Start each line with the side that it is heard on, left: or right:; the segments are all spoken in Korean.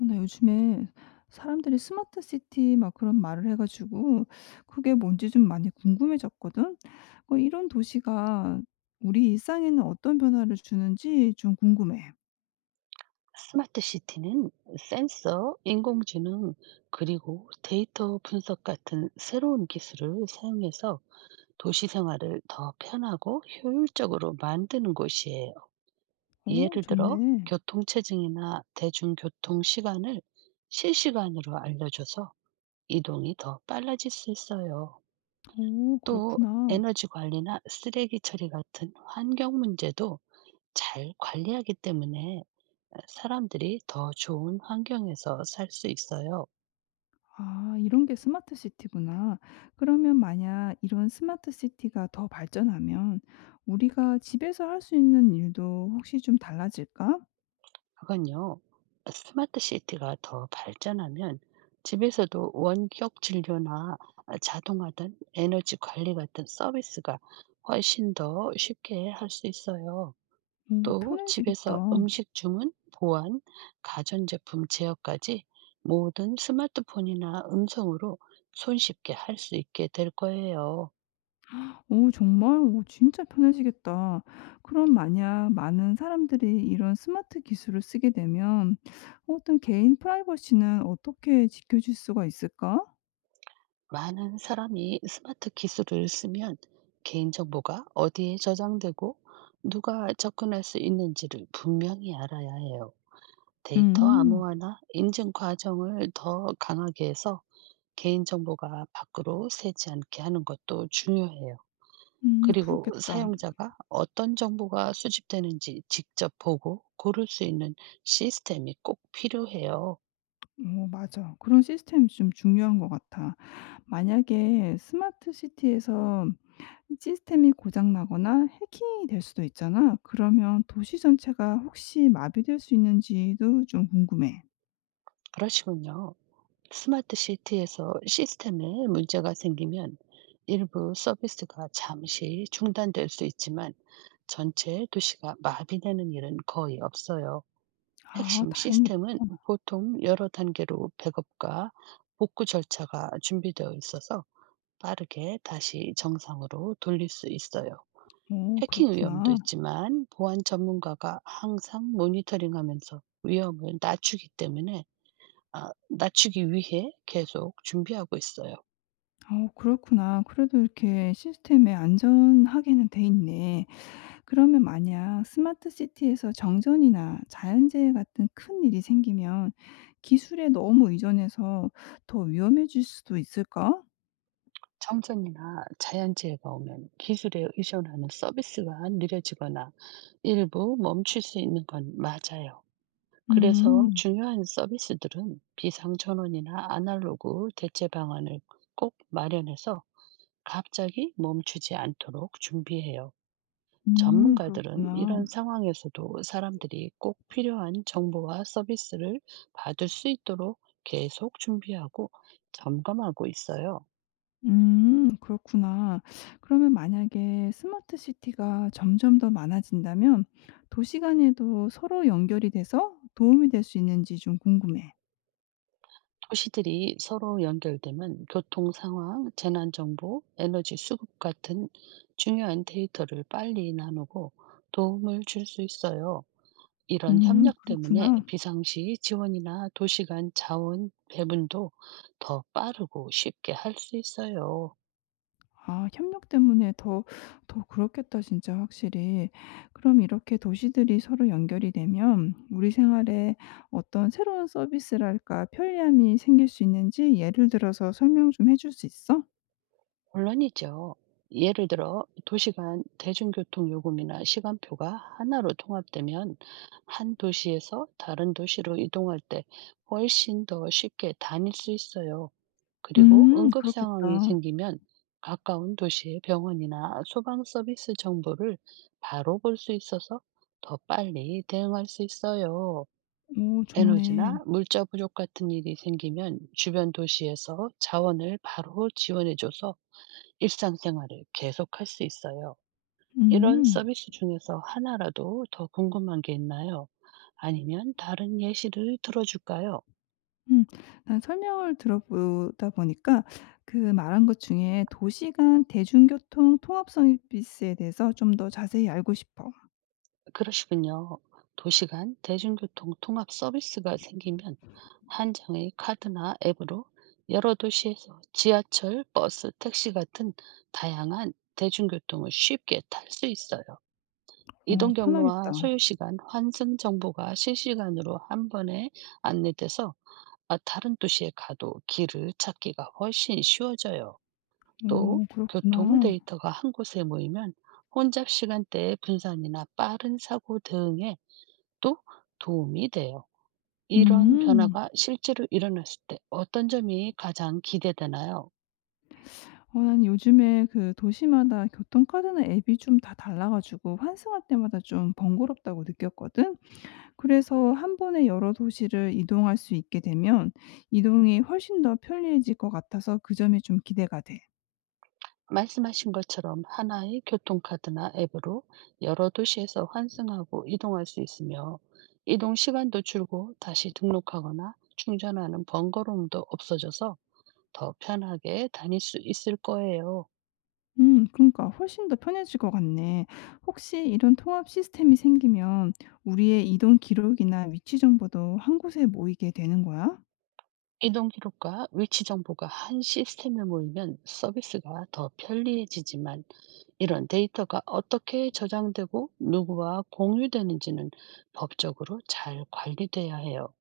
left: 어 나 요즘에 사람들이 스마트 시티 막 그런 말을 해 가지고 그게 뭔지 좀 많이 궁금해졌거든. 어 이런 도시가 우리 일상에는 어떤 변화를 주는지 좀 궁금해.
right: 스마트 시티는 센서, 인공지능, 그리고 데이터 분석 같은 새로운 기술을 사용해서 도시 생활을 더 편하고 효율적으로 만드는 곳이에요.
left: 어
right: 예를 들어,
left: 좋네.
right: 교통체증이나 대중교통 시간을 실시간으로 알려줘서 이동이 더 빨라질 수 있어요.
left: 오
right: 또,
left: 그렇구나.
right: 에너지 관리나 쓰레기 처리 같은 환경 문제도 잘 관리하기 때문에 사람들이 더 좋은 환경에서 살 수 있어요.
left: 아 이런 게 스마트 시티구나. 그러면 만약 이런 스마트 시티가 더 발전하면 우리가 집에서 할 수 있는 일도 혹시 좀 달라질까?
right: 그건요, 스마트 시티가 더 발전하면 집에서도 원격 진료나 자동화 된 에너지 관리 같은 서비스가 훨씬 더 쉽게 할 수 있어요.
left: 오,
right: 또
left: 편해지겠다.
right: 집에서 음식 주문, 보안, 가전제품 제어까지 모든 스마트폰이나 음성으로 손쉽게 할 수 있게 될 거예요.
left: 오 정말? 오 진짜 편해지겠다. 그럼 만약 많은 사람들이 이런 스마트 기술을 쓰게 되면 어떤 개인 프라이버시는 어떻게 지켜질 수가 있을까?
right: 많은 사람이 스마트 기술을 쓰면 개인 정보가 어디에 저장되고 누가 접근할 수 있는지를 분명히 알아야 해요. 데이터
left: 음.
right: 암호화나 인증 과정을 더 강하게 해서 개인 정보가 밖으로 새지 않게 하는 것도 중요해요. 그리고
left: 그렇겠다.
right: 사용자가 어떤 정보가 수집되는지 직접 보고 고를 수 있는 시스템이 꼭 필요해요.
left: 오 맞아. 그런 시스템이 좀 중요한 것 같아. 만약에 스마트 시티에서 시스템이 고장 나거나 해킹이 될 수도 있잖아. 그러면 도시 전체가 혹시 마비될 수 있는지도 좀 궁금해.
right: 그러시군요. 스마트 시티에서 시스템에 문제가 생기면 일부 서비스가 잠시 중단될 수 있지만 전체 도시가 마비되는 일은 거의 없어요.
left: 아
right: 핵심
left: 다행이다.
right: 시스템은 보통 여러 단계로 백업과 복구 절차가 준비되어 있어서 빠르게 다시 정상으로 돌릴 수 있어요.
left: 오
right: 해킹 위험도
left: 그렇구나.
right: 있지만 보안 전문가가 항상 모니터링하면서 위험을 낮추기 때문에 아 낮추기 위해 계속 준비하고 있어요.
left: 어 그렇구나. 그래도 이렇게 시스템에 안전하게는 돼 있네. 그러면 만약 스마트 시티에서 정전이나 자연재해 같은 큰일이 생기면 기술에 너무 의존해서 더 위험해질 수도 있을까?
right: 정전이나 자연재해가 오면 기술에 의존하는 서비스가 느려지거나 일부 멈출 수 있는 건 맞아요. 그래서
left: 음.
right: 중요한 서비스들은 비상전원이나 아날로그 대체 방안을 꼭 마련해서 갑자기 멈추지 않도록 준비해요. 전문가들은
left: 그렇구나.
right: 이런 상황에서도 사람들이 꼭 필요한 정보와 서비스를 받을 수 있도록 계속 준비하고 점검하고 있어요.
left: 그렇구나. 그러면 만약에 스마트 시티가 점점 더 많아진다면 도시 간에도 서로 연결이 돼서 도움이 될 수 있는지 좀 궁금해.
right: 도시들이 서로 연결되면 교통 상황, 재난 정보, 에너지 수급 같은 중요한 데이터를 빨리 나누고 도움을 줄 수 있어요. 이런 협력 때문에
left: 그렇구나.
right: 비상시 지원이나 도시 간 자원 배분도 더 빠르고 쉽게 할 수 있어요.
left: 아 협력 때문에 더 그렇겠다 진짜 확실히. 그럼 이렇게 도시들이 서로 연결이 되면 우리 생활에 어떤 새로운 서비스랄까 편리함이 생길 수 있는지 예를 들어서 설명 좀 해줄 수 있어?
right: 물론이죠. 예를 들어 도시간 대중교통 요금이나 시간표가 하나로 통합되면 한 도시에서 다른 도시로 이동할 때 훨씬 더 쉽게 다닐 수 있어요. 그리고 응급 상황이
left: 그렇겠다.
right: 생기면 가까운 도시의 병원이나 소방 서비스 정보를 바로 볼 수 있어서 더 빨리 대응할 수 있어요.
left: 오 좋네.
right: 에너지나 물자 부족 같은 일이 생기면 주변 도시에서 자원을 바로 지원해줘서 일상생활을 계속할 수 있어요. 이런
left: 음.
right: 서비스 중에서 하나라도 더 궁금한 게 있나요? 아니면 다른 예시를 들어줄까요?
left: 음. 난 설명을 들어보다 보니까 그 말한 것 중에 도시 간 대중교통 통합 서비스에 대해서 좀 더 자세히 알고 싶어.
right: 그러시군요. 도시간 대중교통 통합 서비스가 생기면 한 장의 카드나 앱으로 여러 도시에서 지하철, 버스, 택시 같은 다양한 대중교통을 쉽게 탈 수 있어요.
left: 어
right: 이동 경로와
left: 편하겠다.
right: 소요 시간, 환승 정보가 실시간으로 한 번에 안내돼서 다른 도시에 가도 길을 찾기가 훨씬 쉬워져요. 또
left: 어
right: 교통
left: 그렇구나.
right: 데이터가 한 곳에 모이면 혼잡 시간대의 분산이나 빠른 사고 대응에 또 도움이 돼요. 이런
left: 음.
right: 변화가 실제로 일어났을 때 어떤 점이 가장 기대되나요?
left: 어 난 요즘에 그 도시마다 교통카드나 앱이 좀 다 달라 가지고 환승할 때마다 좀 번거롭다고 느꼈거든. 그래서 한 번에 여러 도시를 이동할 수 있게 되면 이동이 훨씬 더 편리해질 것 같아서 그 점이 좀 기대가 돼.
right: 말씀하신 것처럼 하나의 교통카드나 앱으로 여러 도시에서 환승하고 이동할 수 있으며 이동 시간도 줄고 다시 등록하거나 충전하는 번거로움도 없어져서 더 편하게 다닐 수 있을 거예요.
left: 그러니까 훨씬 더 편해질 것 같네. 혹시 이런 통합 시스템이 생기면 우리의 이동 기록이나 위치 정보도 한 곳에 모이게 되는 거야?
right: 이동 기록과 위치 정보가 한 시스템에 모이면 서비스가 더 편리해지지만 이런 데이터가 어떻게 저장되고 누구와 공유되는지는 법적으로 잘 관리돼야 해요.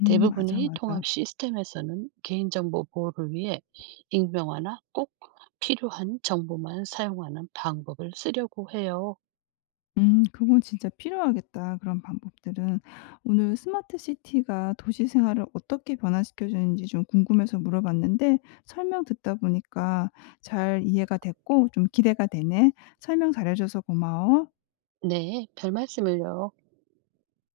left: 맞아,
right: 대부분의
left: 맞아.
right: 통합 시스템에서는 개인정보 보호를 위해 익명화나 꼭 필요한 정보만 사용하는 방법을 쓰려고 해요.
left: 그건 진짜 필요하겠다 그런 방법들은. 오늘 스마트 시티가 도시 생활을 어떻게 변화시켜 주는지 좀 궁금해서 물어봤는데 설명 듣다 보니까 잘 이해가 됐고 좀 기대가 되네. 설명 잘해 줘서 고마워.
right: 네, 별 말씀을요.